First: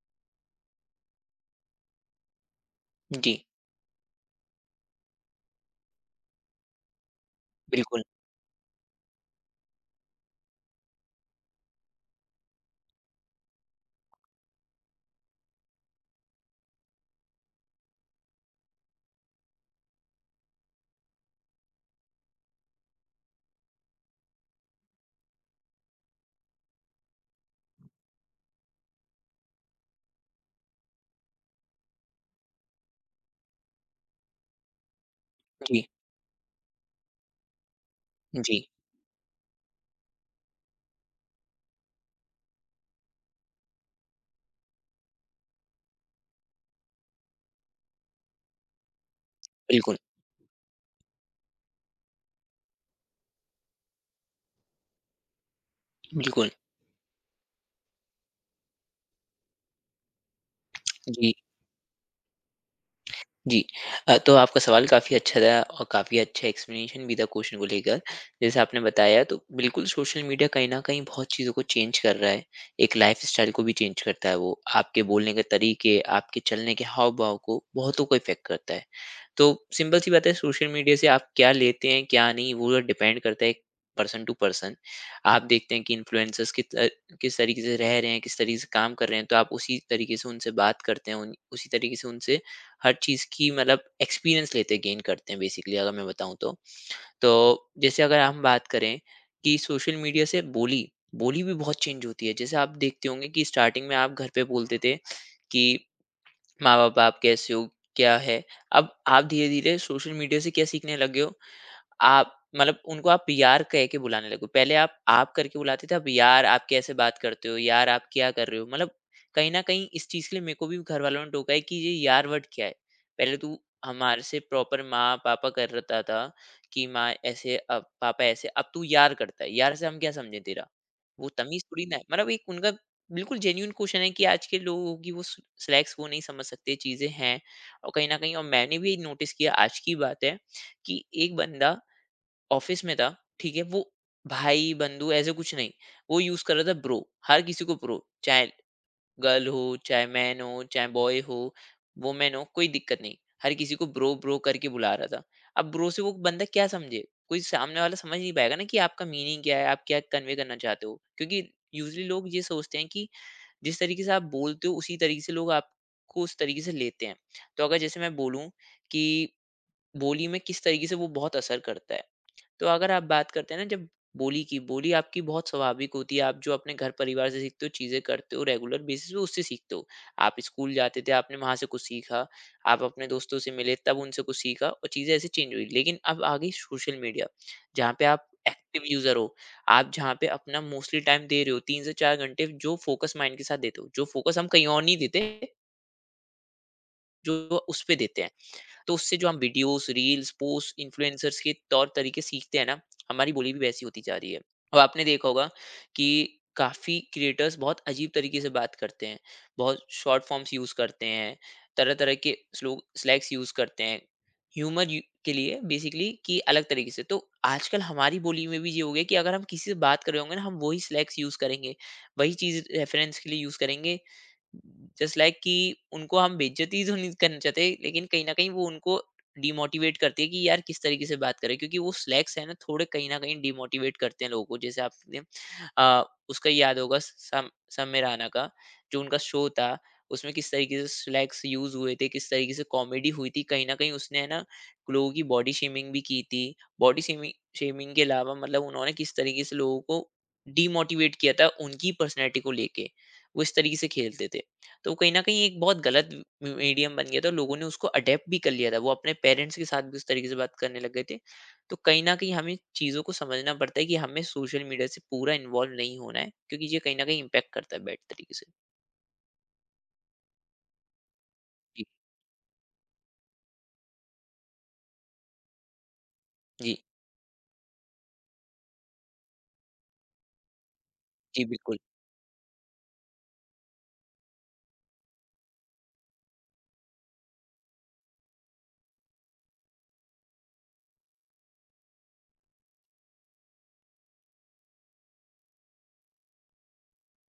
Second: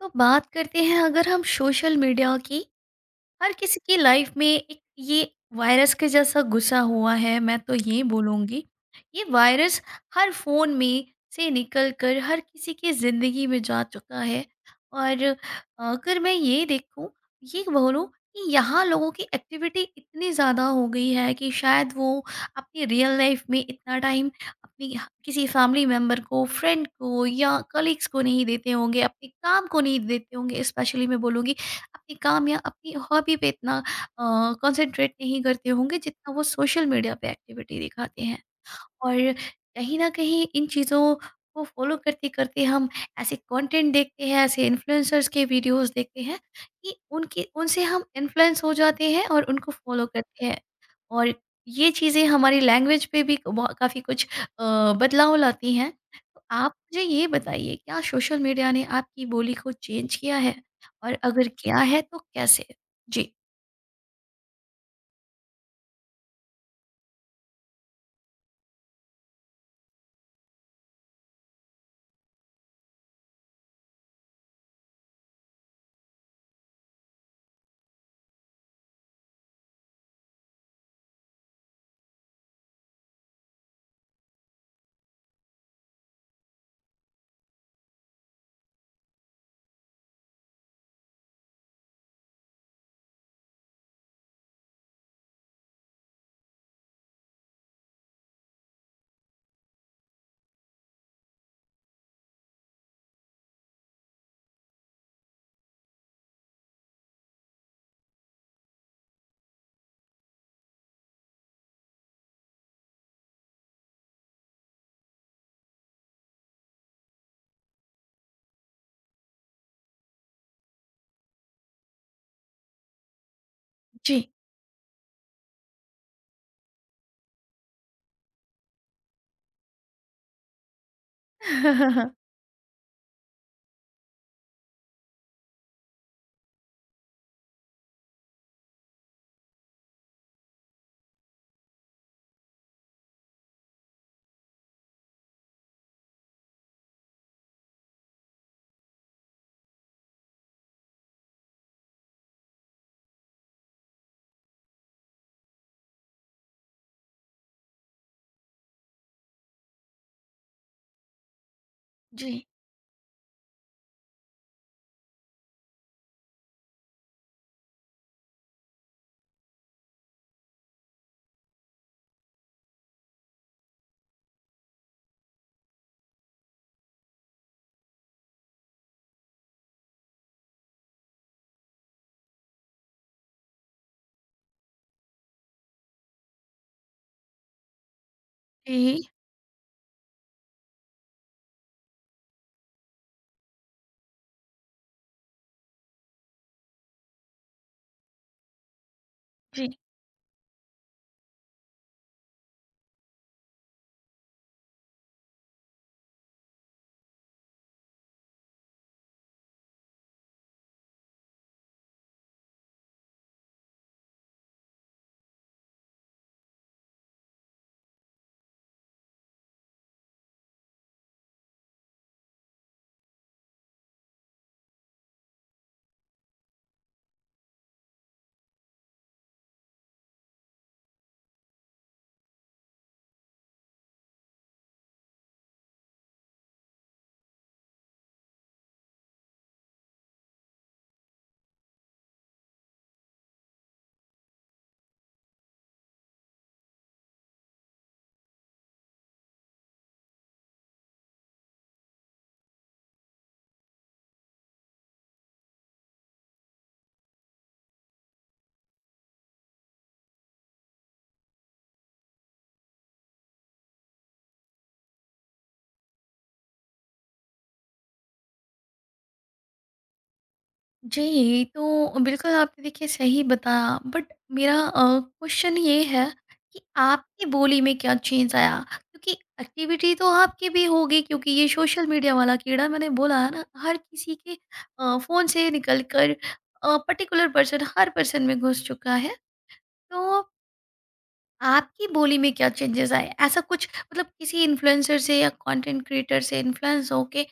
तो बात करते हैं अगर हम सोशल मीडिया की, जी, हर किसी की लाइफ में एक ये वायरस के जैसा घुसा हुआ है मैं तो ये बिल्कुल। बोलूँगी। ये वायरस हर फ़ोन में से निकल कर हर किसी की ज़िंदगी में जा चुका है। और अगर मैं ये देखूँ, ये बोलूँ कि यहाँ लोगों की एक्टिविटी इतनी ज़्यादा हो गई है कि शायद वो अपनी रियल लाइफ में इतना टाइम अपनी ह किसी फ़ैमिली मेंबर को, फ्रेंड को या कलीग्स को नहीं देते होंगे, अपने काम को नहीं देते होंगे। स्पेशली मैं बोलूँगी अपने काम या अपनी हॉबी पे इतना कंसंट्रेट नहीं करते जी, होंगे जितना वो सोशल मीडिया पे एक्टिविटी दिखाते हैं। जी, और कहीं न कहीं इन चीज़ों को फ़ॉलो करते-करते हम ऐसे कंटेंट देखते हैं, ऐसे इन्फ्लुएंसर्स के वीडियोज़ देखते हैं कि उनकी उनसे हम इन्फ्लुएंस हो जाते हैं और उनको बिल्कुल, फ़ॉलो करते हैं। और ये चीज़ें हमारी लैंग्वेज पे भी बहु काफ़ी कुछ अ, बदलाव लाती हैं। तो बिल्कुल। आप मुझे ये बताइए, क्या सोशल मीडिया ने आपकी बोली को चेंज किया है? और जी, अगर किया है तो कैसे? जी। जी। तो आपका सवाल काफ़ी अच्छा था और काफ़ी अच्छा एक्सप्लेनेशन भी था क्वेश्चन को लेकर। जैसे आपने बताया तो बिल्कुल सोशल मीडिया कहीं न कहीं बहुत चीज़ों को चेंज कर रहा है। एक लाइफ़स्टाइल को भी चेंज करता है वो। आपके बोलने के तरीके, आपके चलने के हाव-भाव को बहुतों को इफ़ेक्ट करता है। तो सिंपल सी बात है सोशल मीडिया से आप क्या लेते हैं क्या नहीं वो तो डिपेंड करता है पर्सन टू पर्सन। आप देखते हैं कि इन्फ्लुएंसर्स किस तरीके से रह रहे हैं किस तरीके से काम कर रहे हैं तो आप उसी तरीके से उनसे बात करते हैं उसी तरीके से उनसे हर चीज़ की मतलब एक्सपीरियंस लेते हैं, गेन करते हैं बेसिकली अगर मैं बताऊं तो। तो जैसे अगर हम बात करें कि सोशल मीडिया से बोली बोली भी बहुत चेंज होती है। जैसे आप देखते होंगे कि स्टार्टिंग में आप घर पे बोलते थे माँ-बाप आपके ऐसे हो, क्या है? अब आप धीरे-धीरे सोशल मीडिया से क्या सीखने लगे हो? आप मतलब उनको आप यार कह के बुलाने लगे हो। पहले आप करके बुलाते थे, अब यार आप कैसे बात करते हो? यार आप क्या कर रहे हो? मतलब कहीं न कहीं इस चीज़ के लिए मेरे को भी घरवालों ने टोका है कि ये यार वर्ड क्या है? पहले तू हमारे जी। से प्रॉपर माँ-पापा करता था कि माँ ऐसे पापा ऐसे, अब तू यार करता है। यार से हम क्या समझे तेरा? वो तमीज़ थोड़ी ना है। मतलब एक उनका बिल्कुल जेन्युइन क्वेश्चन है कि आज के लोगों की वो स स्लैंग्स वो नहीं समझ सकते, चीज़ें हैं। और कहीं न कहीं और मैंने भी नोटिस किया आज की बात है कि एक बंदा ऑफिस में था, ठीक है? वो भाई, बंधु ऐसे कुछ नहीं, वो यूज़ कर रहा था ब्रो, हर किसी को ब्रो, चाहे गर्ल हो, चाहे मैन हो, चाहे बॉय हो, वुमेन हो, कोई दिक्कत नहीं। हर किसी को ब्रो, ब्रो करके बुला रहा था। अब ब्रो से वो बंदा क्या समझे? कोई सामने वाला समझ नहीं पाएगा ना कि आपका मीनिंग क्या है, आप क्या कन्वे करना चाहते हो? क्योंकि यूज़ुअली जी, लोग ये सोचते हैं कि जिस तरीके से आप बोलते हो, उसी तरीके से लोग आपको उस तरीके से लेते हैं। तो अगर जैसे मैं बोलूँ कि बोली में किस तरीके से वो बहुत असर करता है। तो अगर आप बात करते हैं ना जब बोली की बोली आपकी बहुत स्वाभाविक होती है। आप जो अपने घर परिवार से सीखते हो चीज़ें करते हो रेगुलर बेसिस पे उससे सीखते हो। आप स्कूल जाते थे आपने वहाँ से कुछ सीखा। आप अपने दोस्तों से मिले तब उनसे कुछ सीखा और चीज़ें ऐसे चेंज हुई। लेकिन अब आ गई सोशल मीडिया जहाँ पे आप एक्टिव जी। यूज़र हो। आप जहाँ पे अपना मोस्टली टाइम दे रहे हो 3 से 4 घंटे जो फोकस माइंड के साथ देते हो, जो फोकस हम कहीं और नहीं देते जो उस पे देते हैं। तो उससे जो हम जी। वीडियोस रील्स पोस्ट इन्फ्लुएंसर्स के तौर तरीके सीखते हैं ना, हमारी बोली भी वैसी होती जा रही है। और आपने देखा होगा कि काफी क्रिएटर्स बहुत अजीब तरीके से बात करते हैं, बहुत शॉर्ट फॉर्म्स यूज करते हैं, तरह तरह के स्लोग स्लैग्स यूज करते हैं ह्यूमर के लिए बेसिकली कि अलग तरीके से। तो आजकल हमारी बोली में भी ये हो गया कि अगर हम किसी से बात कर रहे होंगे ना, हम वही स्लैग्स यूज करेंगे, वही चीज रेफरेंस के लिए यूज करेंगे जस्ट लाइक कि उनको हम बेइज्जती तो नहीं करना चाहते लेकिन कहीं ना कहीं वो उनको डिमोटिवेट करती है कि यार किस तरीके से बात करें, क्योंकि वो स्लैक्स है ना थोड़े कहीं ना कहीं डिमोटिवेट करते हैं लोगों को। जैसे आपने आ, उसका याद होगा सम समय राणा का जो उनका शो था उसमें किस तरीके से स्लैक्स यूज हुए थे किस तरीके से कॉमेडी हुई थी कहीं ना कहीं उसने है ना लोगों की बॉडी शेमिंग भी की थी। बॉडी शेमिंग शेमिंग के अलावा मतलब उन्होंने किस तरीके से लोगों को डीमोटिवेट किया था उनकी पर्सनैलिटी को लेके वो इस तरीके से खेलते थे। तो कहीं न कहीं एक बहुत गलत म मीडियम बन गया था, लोगों ने उसको अडॉप्ट भी कर लिया था, वो अपने पेरेंट्स के साथ भी उस तरीके से बात करने लग गए थे। तो कहीं न कहीं हमें चीज़ों को समझना पड़ता है कि हमें सोशल मीडिया से पूरा इन्वॉल्व नहीं होना है, क्योंकि ये कहीं न कहीं इम्पैक्ट करता है बैड तरीके से। जी, जी, तो बिल्कुल आपने देखिए सही बताया, बट मेरा क्वेश्चन ये है कि जी, आपकी बोली में क्या चेंज आया? क्योंकि एक्टिविटी तो आपकी भी होगी, क्योंकि जी ये बिल्कुल। सोशल मीडिया वाला कीड़ा मैंने बोला है ना, हर किसी के फ़ोन से निकल कर पर्टिकुलर पर्सन हर पर्सन में घुस चुका है। तो आपकी बोली में क्या चेंजेस आए? ऐसा कुछ मतलब किसी इन्फ्लुएंसर से या कंटेंट क्रिएटर से इन्फ्लुएंस होके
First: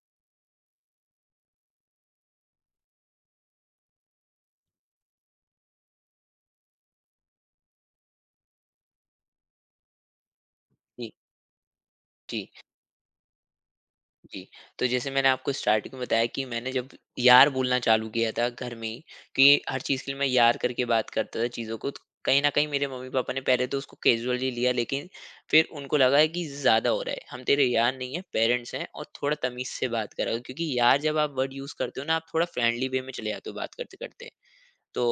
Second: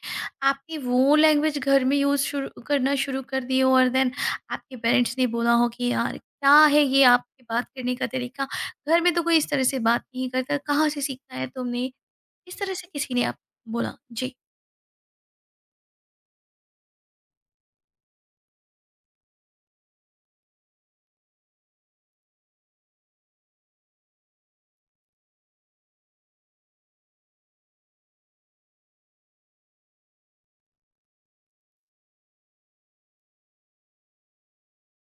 आपने वो लैंग्वेज घर में यूज़ शुरू कर दी हो और देन आपके पेरेंट्स ने बोला हो कि यार क्या है ये आपके बात करने का तरीका? घर में तो कोई इस तरह से बात नहीं करता, कहाँ से जी, सीखा है तुमने? जी। इस तरह से किसी ने आप बोला? जी। जी, तो जैसे मैंने आपको स्टार्टिंग में बताया कि मैंने जब यार बोलना चालू किया था घर में ही, कि हर चीज़ के लिए मैं यार करके बात करता था चीज़ों को, तो कहीं न कहीं मेरे मम्मी-पापा ने पहले तो उसको कैज़ुअली लिया, लेकिन फिर उनको लगा है कि ज़्यादा हो रहा है, हम तेरे यार नहीं हैं, पेरेंट्स हैं और थोड़ा तमीज़ से बात करा करो क्योंकि यार जब आप वर्ड यूज़ करते हो ना, आप थोड़ा फ्रेंडली वे में चले जाते हो बात करते-करते। तो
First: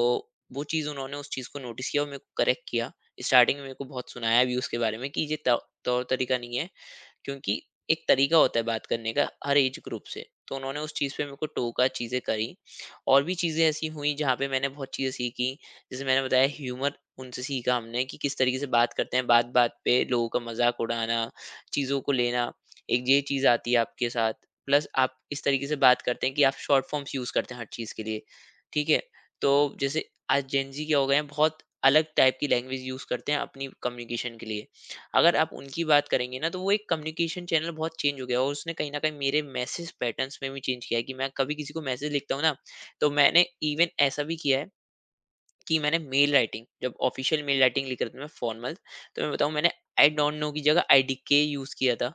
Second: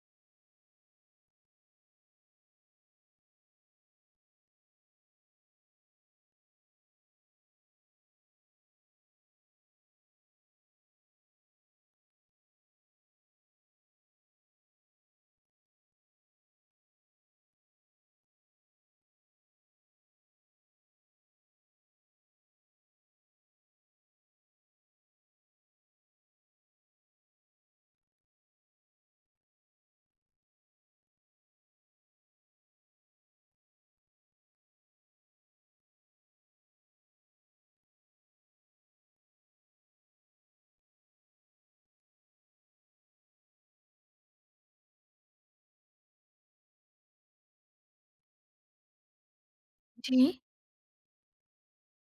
वो चीज़ उन्होंने उस चीज़ को नोटिस किया और मेरे को करेक्ट किया। स्टार्टिंग में मेरे को बहुत सुनाया भी उसके बारे में कि ये तौ तौर-तरीका नहीं है, क्योंकि एक तरीका होता है बात करने का हर एज ग्रुप से। तो उन्होंने उस चीज़ पे मेरे को टोका चीज़ें करी। और भी चीज़ें ऐसी हुई जहाँ पे मैंने बहुत चीज़ें सीखी। जैसे मैंने बताया ह्यूमर उनसे सीखा हमने कि किस तरीके से बात करते हैं बात बात पे लोगों का मजाक उड़ाना, चीज़ों को लेना, एक ये चीज़ आती है आपके साथ। प्लस आप इस तरीके से बात करते हैं कि आप शॉर्ट फॉर्म्स यूज़ करते हैं हर चीज़ के लिए, ठीक है? तो जैसे आज जेंजी क्या हो गए हैं बहुत अलग टाइप की लैंग्वेज यूज़ करते हैं अपनी कम्युनिकेशन के लिए। अगर आप उनकी बात करेंगे ना तो वो एक कम्युनिकेशन चैनल बहुत चेंज हो गया और उसने कहीं न कहीं मेरे मैसेज पैटर्न्स में भी चेंज किया है कि मैं कभी किसी को मैसेज लिखता हूँ ना, तो मैंने इवन ऐसा भी किया है कि मैंने मेल राइटिंग जब ऑफिशियल मेल राइटिंग लिख रहा था मैं फॉर्मल, तो मैं बताऊँ मैंने आई जी। डोंट नो की जगह आईडीके यूज़ किया था,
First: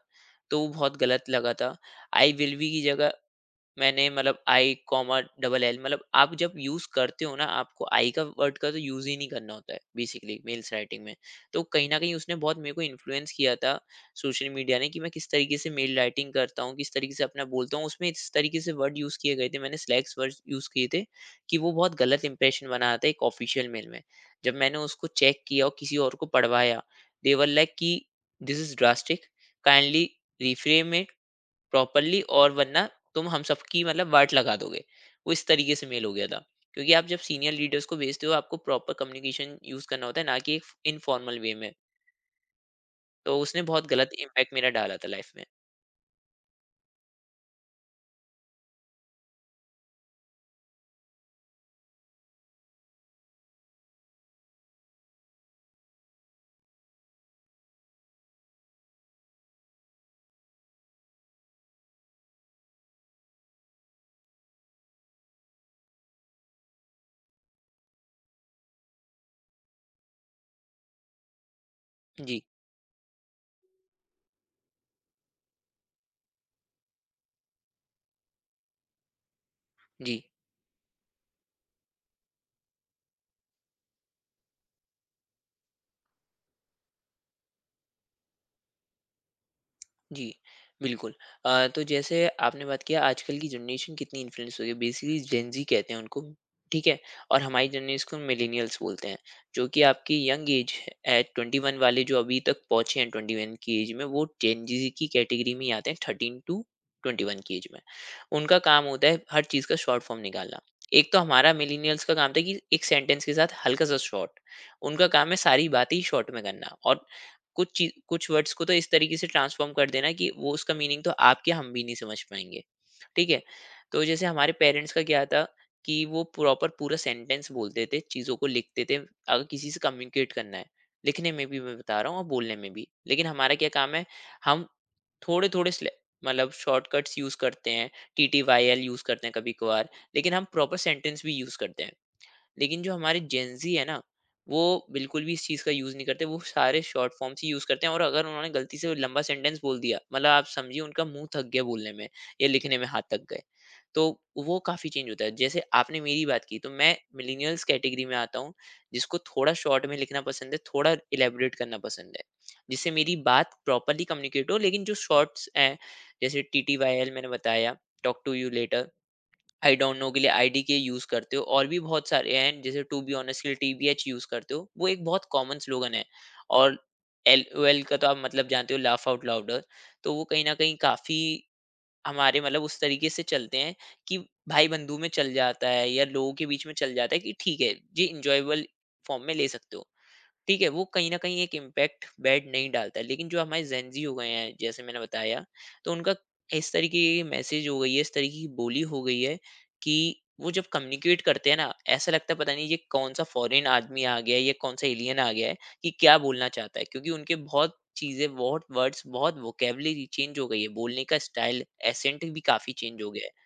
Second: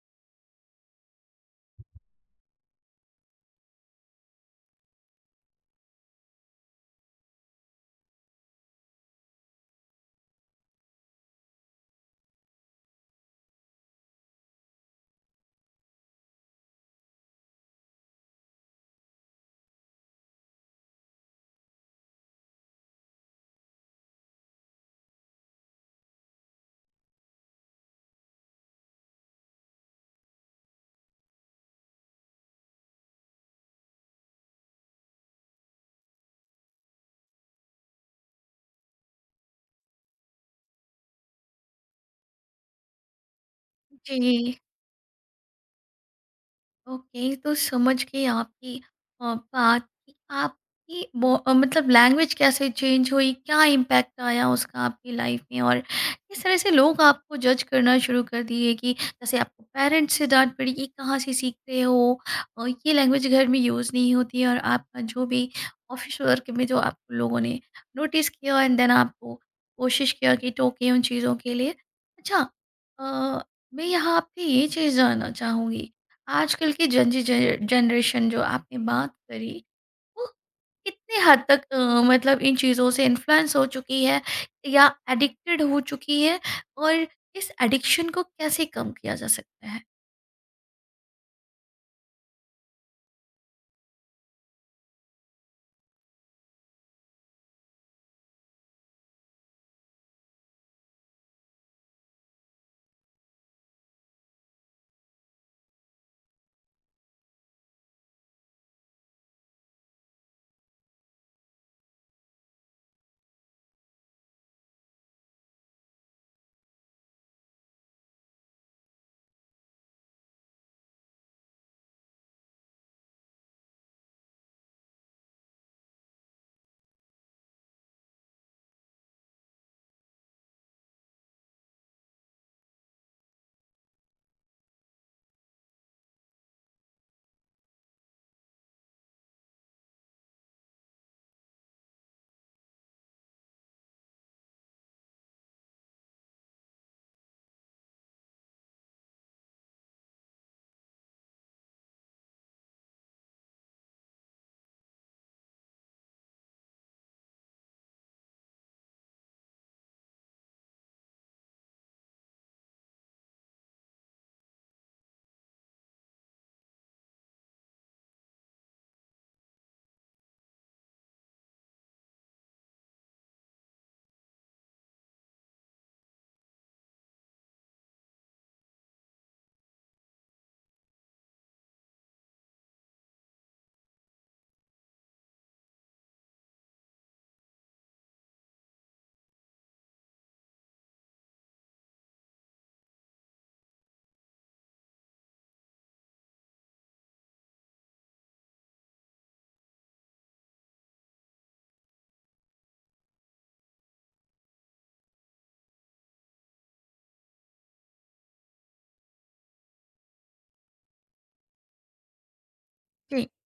तो वो बहुत गलत लगा था। आई विल बी की जगह मैंने मतलब आई कॉमा डबल एल मतलब आप जब यूज करते हो ना आपको आई का वर्ड का तो यूज ही नहीं करना होता है बेसिकली मेल्स राइटिंग में। तो कहीं ना कहीं उसने बहुत मेरे को इन्फ्लुएंस किया था सोशल मीडिया ने कि मैं किस तरीके से मेल राइटिंग करता हूँ किस तरीके से अपना बोलता हूँ उसमें इस तरीके से वर्ड यूज किए गए थे, मैंने स्लैग्स वर्ड यूज किए थे कि वो बहुत गलत इंप्रेशन बना था एक ऑफिशियल मेल में। जब मैंने उसको चेक किया और किसी और को पढ़वाया, देवर लाइक कि this is drastic kindly reframe it properly और वरना तुम हम सबकी मतलब वाट लगा दोगे, वो इस तरीके से मेल हो गया था। क्योंकि आप जब सीनियर लीडर्स को भेजते हो आपको प्रॉपर कम्युनिकेशन यूज करना होता है ना कि एक इनफॉर्मल वे में। तो उसने बहुत गलत इम्पैक्ट जी। मेरा डाला था लाइफ में। ओके, तो समझ गई आपकी बात कि आपकी मतलब लैंग्वेज कैसे चेंज हुई, क्या इम्पैक्ट आया उसका आपकी लाइफ में, और किस तरह से लोग आपको जज करना शुरू कर दिए, कि जैसे आपको पेरेंट्स से डांट पड़ी, ये कहाँ से सीख रहे हो और ये लैंग्वेज घर में यूज़ नहीं होती है, और आपका जो भी ऑफिस वर्क में जो आपको लोगों ने नोटिस किया एंड देन आपको कोशिश किया कि टोके उन चीज़ों के लिए। जी, अच्छा। अ, मैं यहाँ आपसे ये चीज़ जानना चाहूँगी, आजकल की जनरेशन जो आपने बात करी, जी, वो कितने हद तक मतलब इन चीज़ों से इन्फ्लुएंस हो चुकी है या एडिक्टेड हो चुकी है, और इस एडिक्शन को कैसे कम किया जा सकता है? जी, बिल्कुल। तो जैसे आपने बात किया आजकल की जनरेशन कितनी इन्फ्लुएंस हो गई है, बेसिकली जेन ज़ी कहते हैं उनको, ठीक है? और हमारी जनरेशन को मिलेनियल्स बोलते हैं, जो कि आपकी यंग एज है 21 वाले जो अभी तक पहुँचे हैं 21 की एज में, वो जेन ज़ी की कैटेगरी में ही आते हैं 13 टू 21 की एज में। उनका काम होता है हर चीज़ का शॉर्ट फॉर्म निकालना। एक तो हमारा मिलेनियल्स का काम था कि एक सेंटेंस के साथ हल्का-सा शॉर्ट, उनका काम है सारी बातें ही शॉर्ट में करना और कुछ चीज कुछ वर्ड्स को तो इस तरीके से ट्रांसफॉर्म कर देना कि वो उसका मीनिंग तो आप क्या हम भी नहीं समझ पाएंगे। ठीक है, तो जैसे हमारे पेरेंट्स का क्या था कि वो प्रॉपर पूरा सेंटेंस बोलते थे चीज़ों को लिखते थे अगर किसी से कम्युनिकेट करना है, लिखने में भी मैं बता रहा हूँ और बोलने में भी। लेकिन हमारा क्या काम है, हम थोड़े थोड़े मतलब शॉर्टकट्स यूज करते हैं। T T Y L use करते हैं कभी कभार, लेकिन हम प्रॉपर सेंटेंस भी यूज करते हैं। लेकिन जो हमारे जेंजी है ना, वो बिल्कुल भी इस चीज़ का यूज़ नहीं करते, वो सारे शॉर्ट फॉर्म्स ही यूज़ करते हैं। और अगर उन्होंने गलती से लंबा सेंटेंस बोल दिया, मतलब आप समझिए उनका मुंह थक गया बोलने में या लिखने में हाथ थक गए, तो वो काफ़ी चेंज होता है। जैसे आपने मेरी बात की, तो मैं मिलीनियल्स कैटेगरी में आता हूँ, जिसको थोड़ा शॉर्ट में लिखना पसंद है, थोड़ा इलेबरेट करना पसंद है, जिससे मेरी बात प्रॉपरली कम्युनिकेट हो। लेकिन जो शॉर्ट्स हैं, जैसे टी टी वाई एल मैंने बताया, talk to you later, I don't know के लिए आईडीके यूज करते हो, और भी बहुत सारे हैं जैसे टू बी ऑनेस्ट के लिए टीबीएच यूज करते हो, वो एक बहुत कॉमन स्लोगन है। और एल ओ एल का तो आप मतलब जानते हो, लाफ आउट लाउडर। तो वो कहीं ना कहीं काफी हमारे मतलब उस तरीके से चलते हैं कि भाई बंधु में चल जाता है या लोगों के बीच में चल जाता है कि ठीक है जी, इंजॉयबल फॉर्म में ले सकते हो, ठीक है, वो कहीं न कहीं एक इम्पैक्ट बैड नहीं डालता है। लेकिन जो हमारे जेन ज़ी हो गए हैं, जैसे मैंने बताया, तो उनका इस तरीके की मैसेज हो गई है, इस तरीके की बोली हो गई है कि वो जब कम्युनिकेट करते हैं ना, ऐसा लगता है पता नहीं ये कौन-सा फॉरेन आदमी आ गया है, ये कौन-सा एलियन आ गया है, कि क्या बोलना चाहता है। क्योंकि उनके बहुत चीज़ें, बहुत वर्ड्स, बहुत वोकैब्युलरी चेंज हो गई है, बोलने का स्टाइल, एसेंट भी काफ़ी चेंज हो गया जी। है।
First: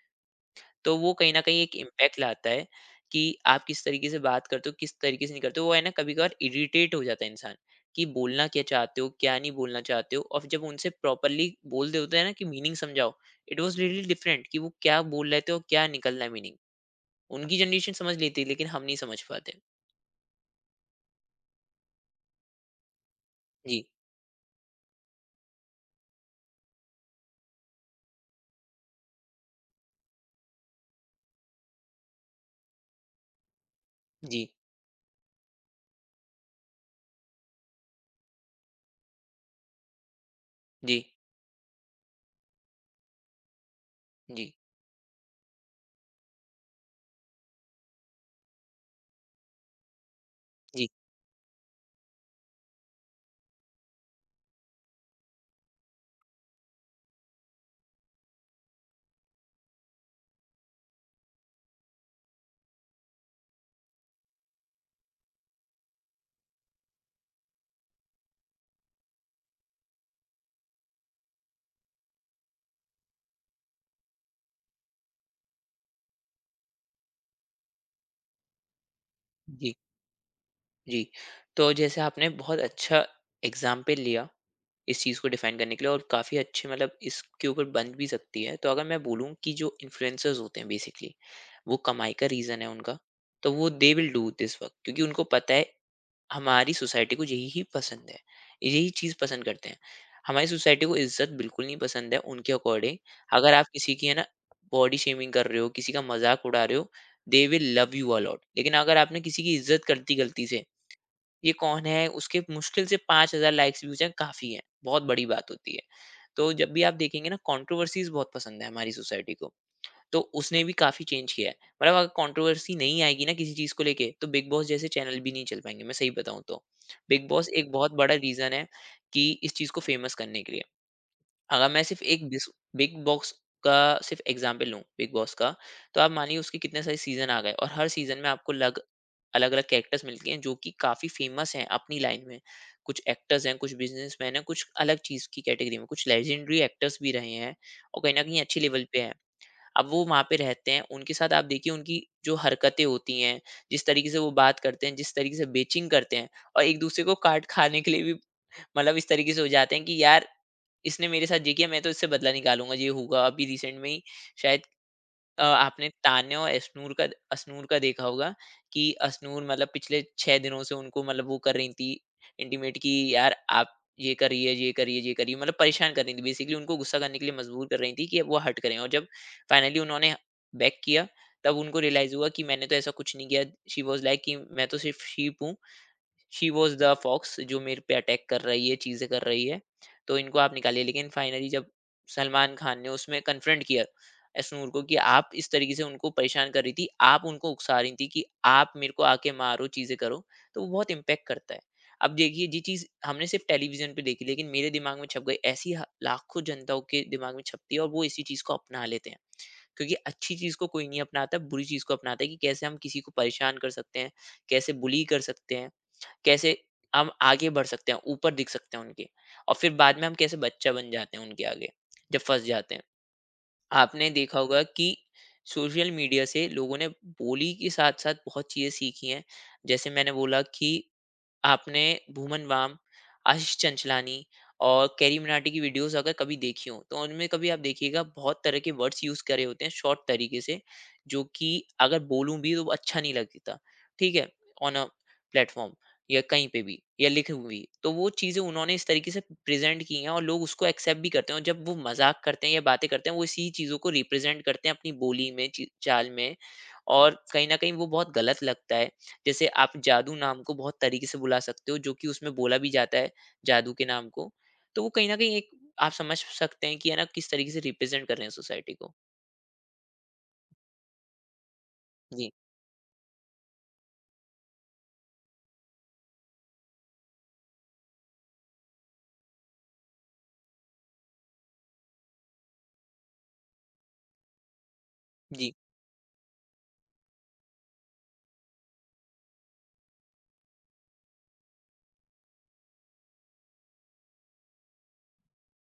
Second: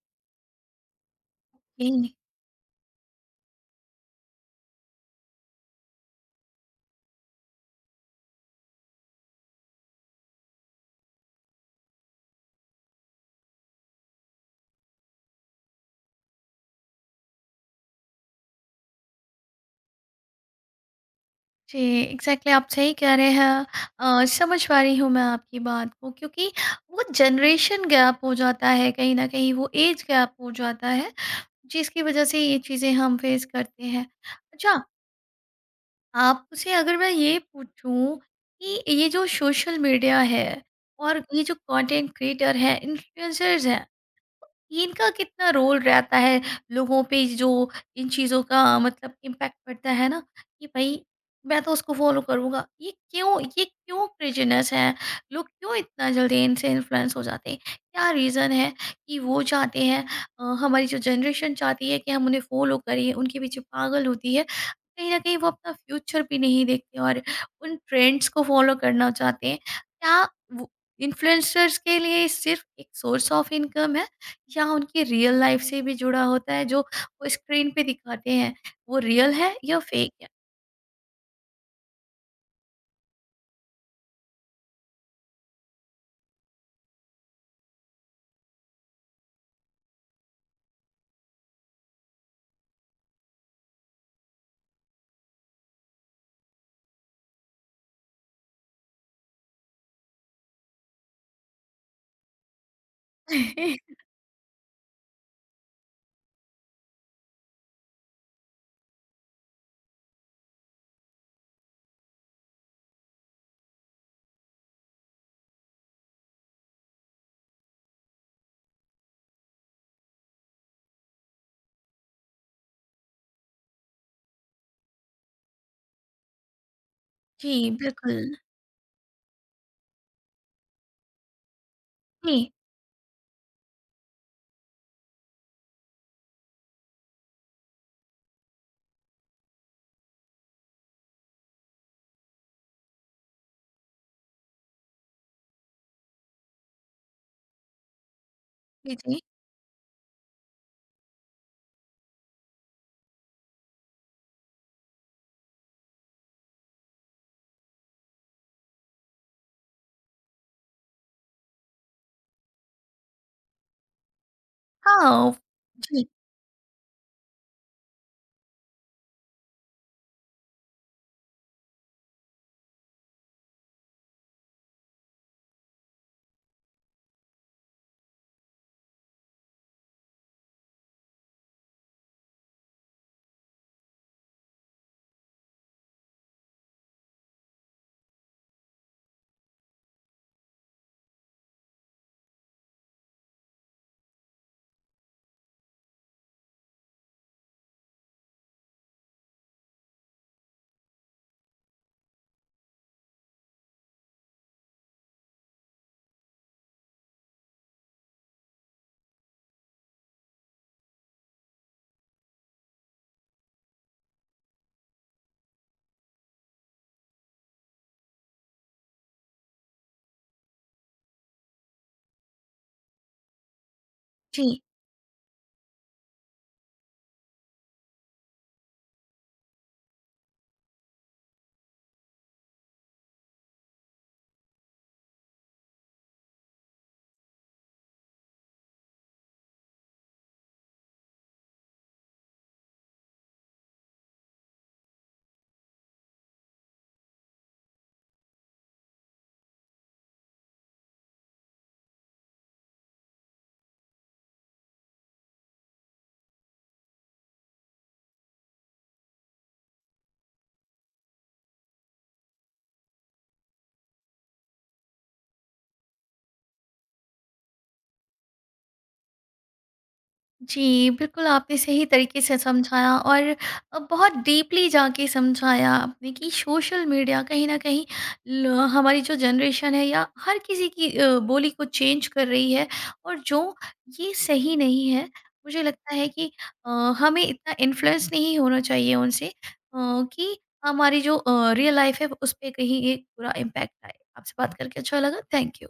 तो वो कहीं न कहीं एक जी। इम्पैक्ट लाता है कि आप किस तरीके से बात करते हो, किस तरीके से नहीं करते हो। वो है ना, कभी-कभार इरिटेट हो जाता है इंसान कि बोलना क्या चाहते हो, क्या नहीं बोलना चाहते हो। और जब उनसे प्रॉपर्ली बोल देते हैं ना कि मीनिंग समझाओ, इट वाज़ रियली डिफरेंट कि वो क्या बोल रहे थे और क्या निकल रहा है मीनिंग। उनकी जनरेशन समझ लेती है, लेकिन हम नहीं समझ पाते। जी एग्जैक्टली, आप सही कह रहे हैं। जी, समझ पा रही हूँ मैं आपकी बात को, क्योंकि वो जनरेशन गैप हो जाता है, कहीं ना कहीं वो एज गैप हो जाता है जिसकी वजह से ये चीज़ें हम फेस करते हैं। जी, अच्छा, आपसे अगर मैं ये पूछूं कि ये जो सोशल मीडिया है जी, और ये जो कंटेंट क्रिएटर है, इन्फ्लुएंसर्स हैं, जी, ये इनका कितना रोल रहता है लोगों पे? जो इन चीज़ों का मतलब इम्पैक्ट पड़ता है ना, कि जी, भाई मैं तो उसको फॉलो करूँगा, ये क्यों, ये क्यों क्रेजीनेस है? लोग क्यों इतना जल्दी इनसे इन्फ्लुएंस हो जाते हैं, क्या रीज़न है कि वो चाहते हैं हमारी जो जनरेशन चाहती है कि हम उन्हें फॉलो करें, उनके पीछे पागल होती है, कहीं ना कहीं वो अपना फ्यूचर भी नहीं देखते और उन ट्रेंड्स को फॉलो करना चाहते हैं? क्या इन्फ्लुएंसर्स के लिए सिर्फ एक सोर्स ऑफ इनकम है, या उनकी रियल लाइफ से भी जुड़ा होता है जो वो स्क्रीन पे दिखाते हैं? वो रियल है जी, या फेक है? जी। तो जैसे आपने बहुत अच्छा एग्ज़ाम्पल लिया इस चीज़ को डिफाइन करने के लिए, और काफ़ी अच्छे मतलब इसके ऊपर बन भी सकती है। तो अगर मैं बोलूँ कि जो इन्फ्लुएंसर्स होते हैं बेसिकली, वो कमाई का रीज़न है उनका, तो वो they will do this work, क्योंकि उनको पता है हमारी सोसाइटी को यही ही पसंद है, यही चीज़ पसंद करते हैं। हमारी सोसाइटी को इज़्ज़त बिल्कुल नहीं पसंद है उनके अकॉर्डिंग। अगर आप किसी की है ना बॉडी शेमिंग कर रहे हो, किसी का मज़ाक उड़ा रहे हो, they will love you a lot. लेकिन अगर आपने किसी की इज़्ज़त कर दी गलती से, ये कौन है? उसके मुश्किल से 5,000 लाइक्स व्यूज़ हैं, काफ़ी है, बहुत बड़ी बात होती है। तो जब भी आप देखेंगे ना, कंट्रोवर्सीज़ बहुत पसंद है हमारी सोसाइटी को, तो उसने भी काफ़ी चेंज किया है। मतलब अगर कंट्रोवर्सी नहीं आएगी ना किसी चीज़ को लेके, तो बिग बॉस जैसे चैनल भी नहीं चल पाएँगे, मैं सही बताऊँ तो। बिग बॉस जी, एक बहुत बड़ा बिल्कुल। रीज़न है कि इस चीज़ को फेमस करने के लिए। अगर मैं सिर्फ एक बिस जी, बिग बॉस का सिर्फ एग्जाम्पल लूँ बिग बॉस का, तो आप मानिए उसके कितने सारे सीज़न आ गए और हर सीज़न में आपको लग अलग-अलग कैरेक्टर्स मिलती हैं जो कि काफ़ी फ़ेमस हैं अपनी लाइन में। कुछ एक्टर्स हैं, कुछ बिज़नेसमैन हैं, कुछ अलग चीज़ की कैटेगरी में, कुछ लेजेंडरी एक्टर्स भी रहे हैं, और कहीं न कहीं अच्छे लेवल जी, पे हैं। जी। अब वो वहाँ पे रहते हैं, उनके साथ आप देखिए उनकी जो हरकतें होती हैं, जिस तरीके से वो बात करते हैं, जिस तरीके से बेचिंग करते हैं और एक-दूसरे को काट खाने के लिए भी, मतलब इस तरीके से हो जाते हैं कि यार इसने मेरे साथ ये किया, मैं तो इससे बदला निकालूंगा, ये होगा। अभी रिसेंट में ही शायद हाँ, आपने जी, तान्या और अश्नूर का देखा होगा कि अश्नूर मतलब पिछले 6 दिनों से उनको मतलब वो कर रही थी इंटीमेट, कि यार आप ये करिए, ये करिए, ये करिए, मतलब परेशान कर रही थी। बेसिकली उनको गुस्सा करने के लिए मजबूर कर रही थी कि अब वो हर्ट करें। और जब फाइनली उन्होंने बैक किया, तब उनको रियलाइज हुआ कि मैंने तो ऐसा कुछ नहीं किया। शी वाज़ लाइक कि मैं तो सिर्फ शीप हूँ, शी वॉज द फॉक्स जो मेरे पे अटैक कर रही है, चीजें कर रही है, तो इनको आप निकालिए। लेकिन फाइनली जब सलमान खान ने उसमें कन्फ्रंट किया एसनूर को कि आप इस तरीके से उनको परेशान कर रही थी, आप उनको उकसा रही थी कि आप मेरे को आके मारो, चीजें करो, तो वो बहुत इम्पेक्ट करता है। अब देखिए जी चीज हमने सिर्फ टेलीविजन पे देखी, लेकिन मेरे दिमाग में छप गई, ऐसी लाखों जनताओं के दिमाग में छपती है और वो इसी चीज को अपना लेते हैं, क्योंकि अच्छी चीज को कोई नहीं अपनाता, बुरी चीज को अपनाता है कि कैसे हम किसी को परेशान कर सकते हैं, कैसे बुली कर सकते हैं, कैसे हम आगे बढ़ सकते हैं, ऊपर दिख सकते हैं उनके, और फिर बाद में हम कैसे बच्चा बन जाते हैं उनके आगे, जब फँस जाते हैं। आपने देखा जी। होगा कि सोशल मीडिया से लोगों ने बोली के साथ-साथ बहुत चीज़ें सीखी हैं। जैसे मैंने बोला कि आपने भूमन बाम, आशीष चंचलानी और कैरी मनाटी की वीडियोस अगर कभी देखी हो, तो उनमें कभी आप देखिएगा बहुत तरह के वर्ड्स यूज़ करे होते हैं शॉर्ट तरीके से, जो कि अगर बोलूँ भी तो वो अच्छा नहीं लगता, ठीक है? ऑन अ प्लेटफ़ॉर्म या कहीं पे भी या लिखे हुए भी। तो वो चीज़ें उन्होंने इस तरीके से प्रेज़ेंट की हैं और लोग उसको एक्सेप्ट भी करते हैं, और जब वो मज़ाक करते हैं या बातें करते हैं, वो इसी चीज़ों को रिप्रेज़ेंट करते हैं अपनी बोली में, ची चाल में, और कहीं न कहीं वो बहुत गलत लगता है। जैसे आप जादू नाम को बहुत तरीके से बुला सकते हो, जो कि उसमें बोला भी जाता है जादू के नाम को, तो वो कहीं ना कहीं एक, आप समझ सकते हैं कि है ना किस तरीके से रिप्रेजेंट कर रहे हैं सोसाइटी को। जी, बिल्कुल आपने सही तरीके जी, से समझाया, और बहुत डीपली जाके समझाया आपने कि सोशल मीडिया कहीं न कहीं ल हमारी जो जनरेशन है या हर किसी की बोली को चेंज कर रही है, और जो ये सही नहीं है। जी। मुझे लगता है कि अ, हमें इतना इन्फ्लुएंस नहीं होना चाहिए उनसे, कि हमारी जो रियल लाइफ़ है उस पे कहीं एक बुरा इम्पैक्ट आए। आपसे बात करके अच्छा लगा। Thank you.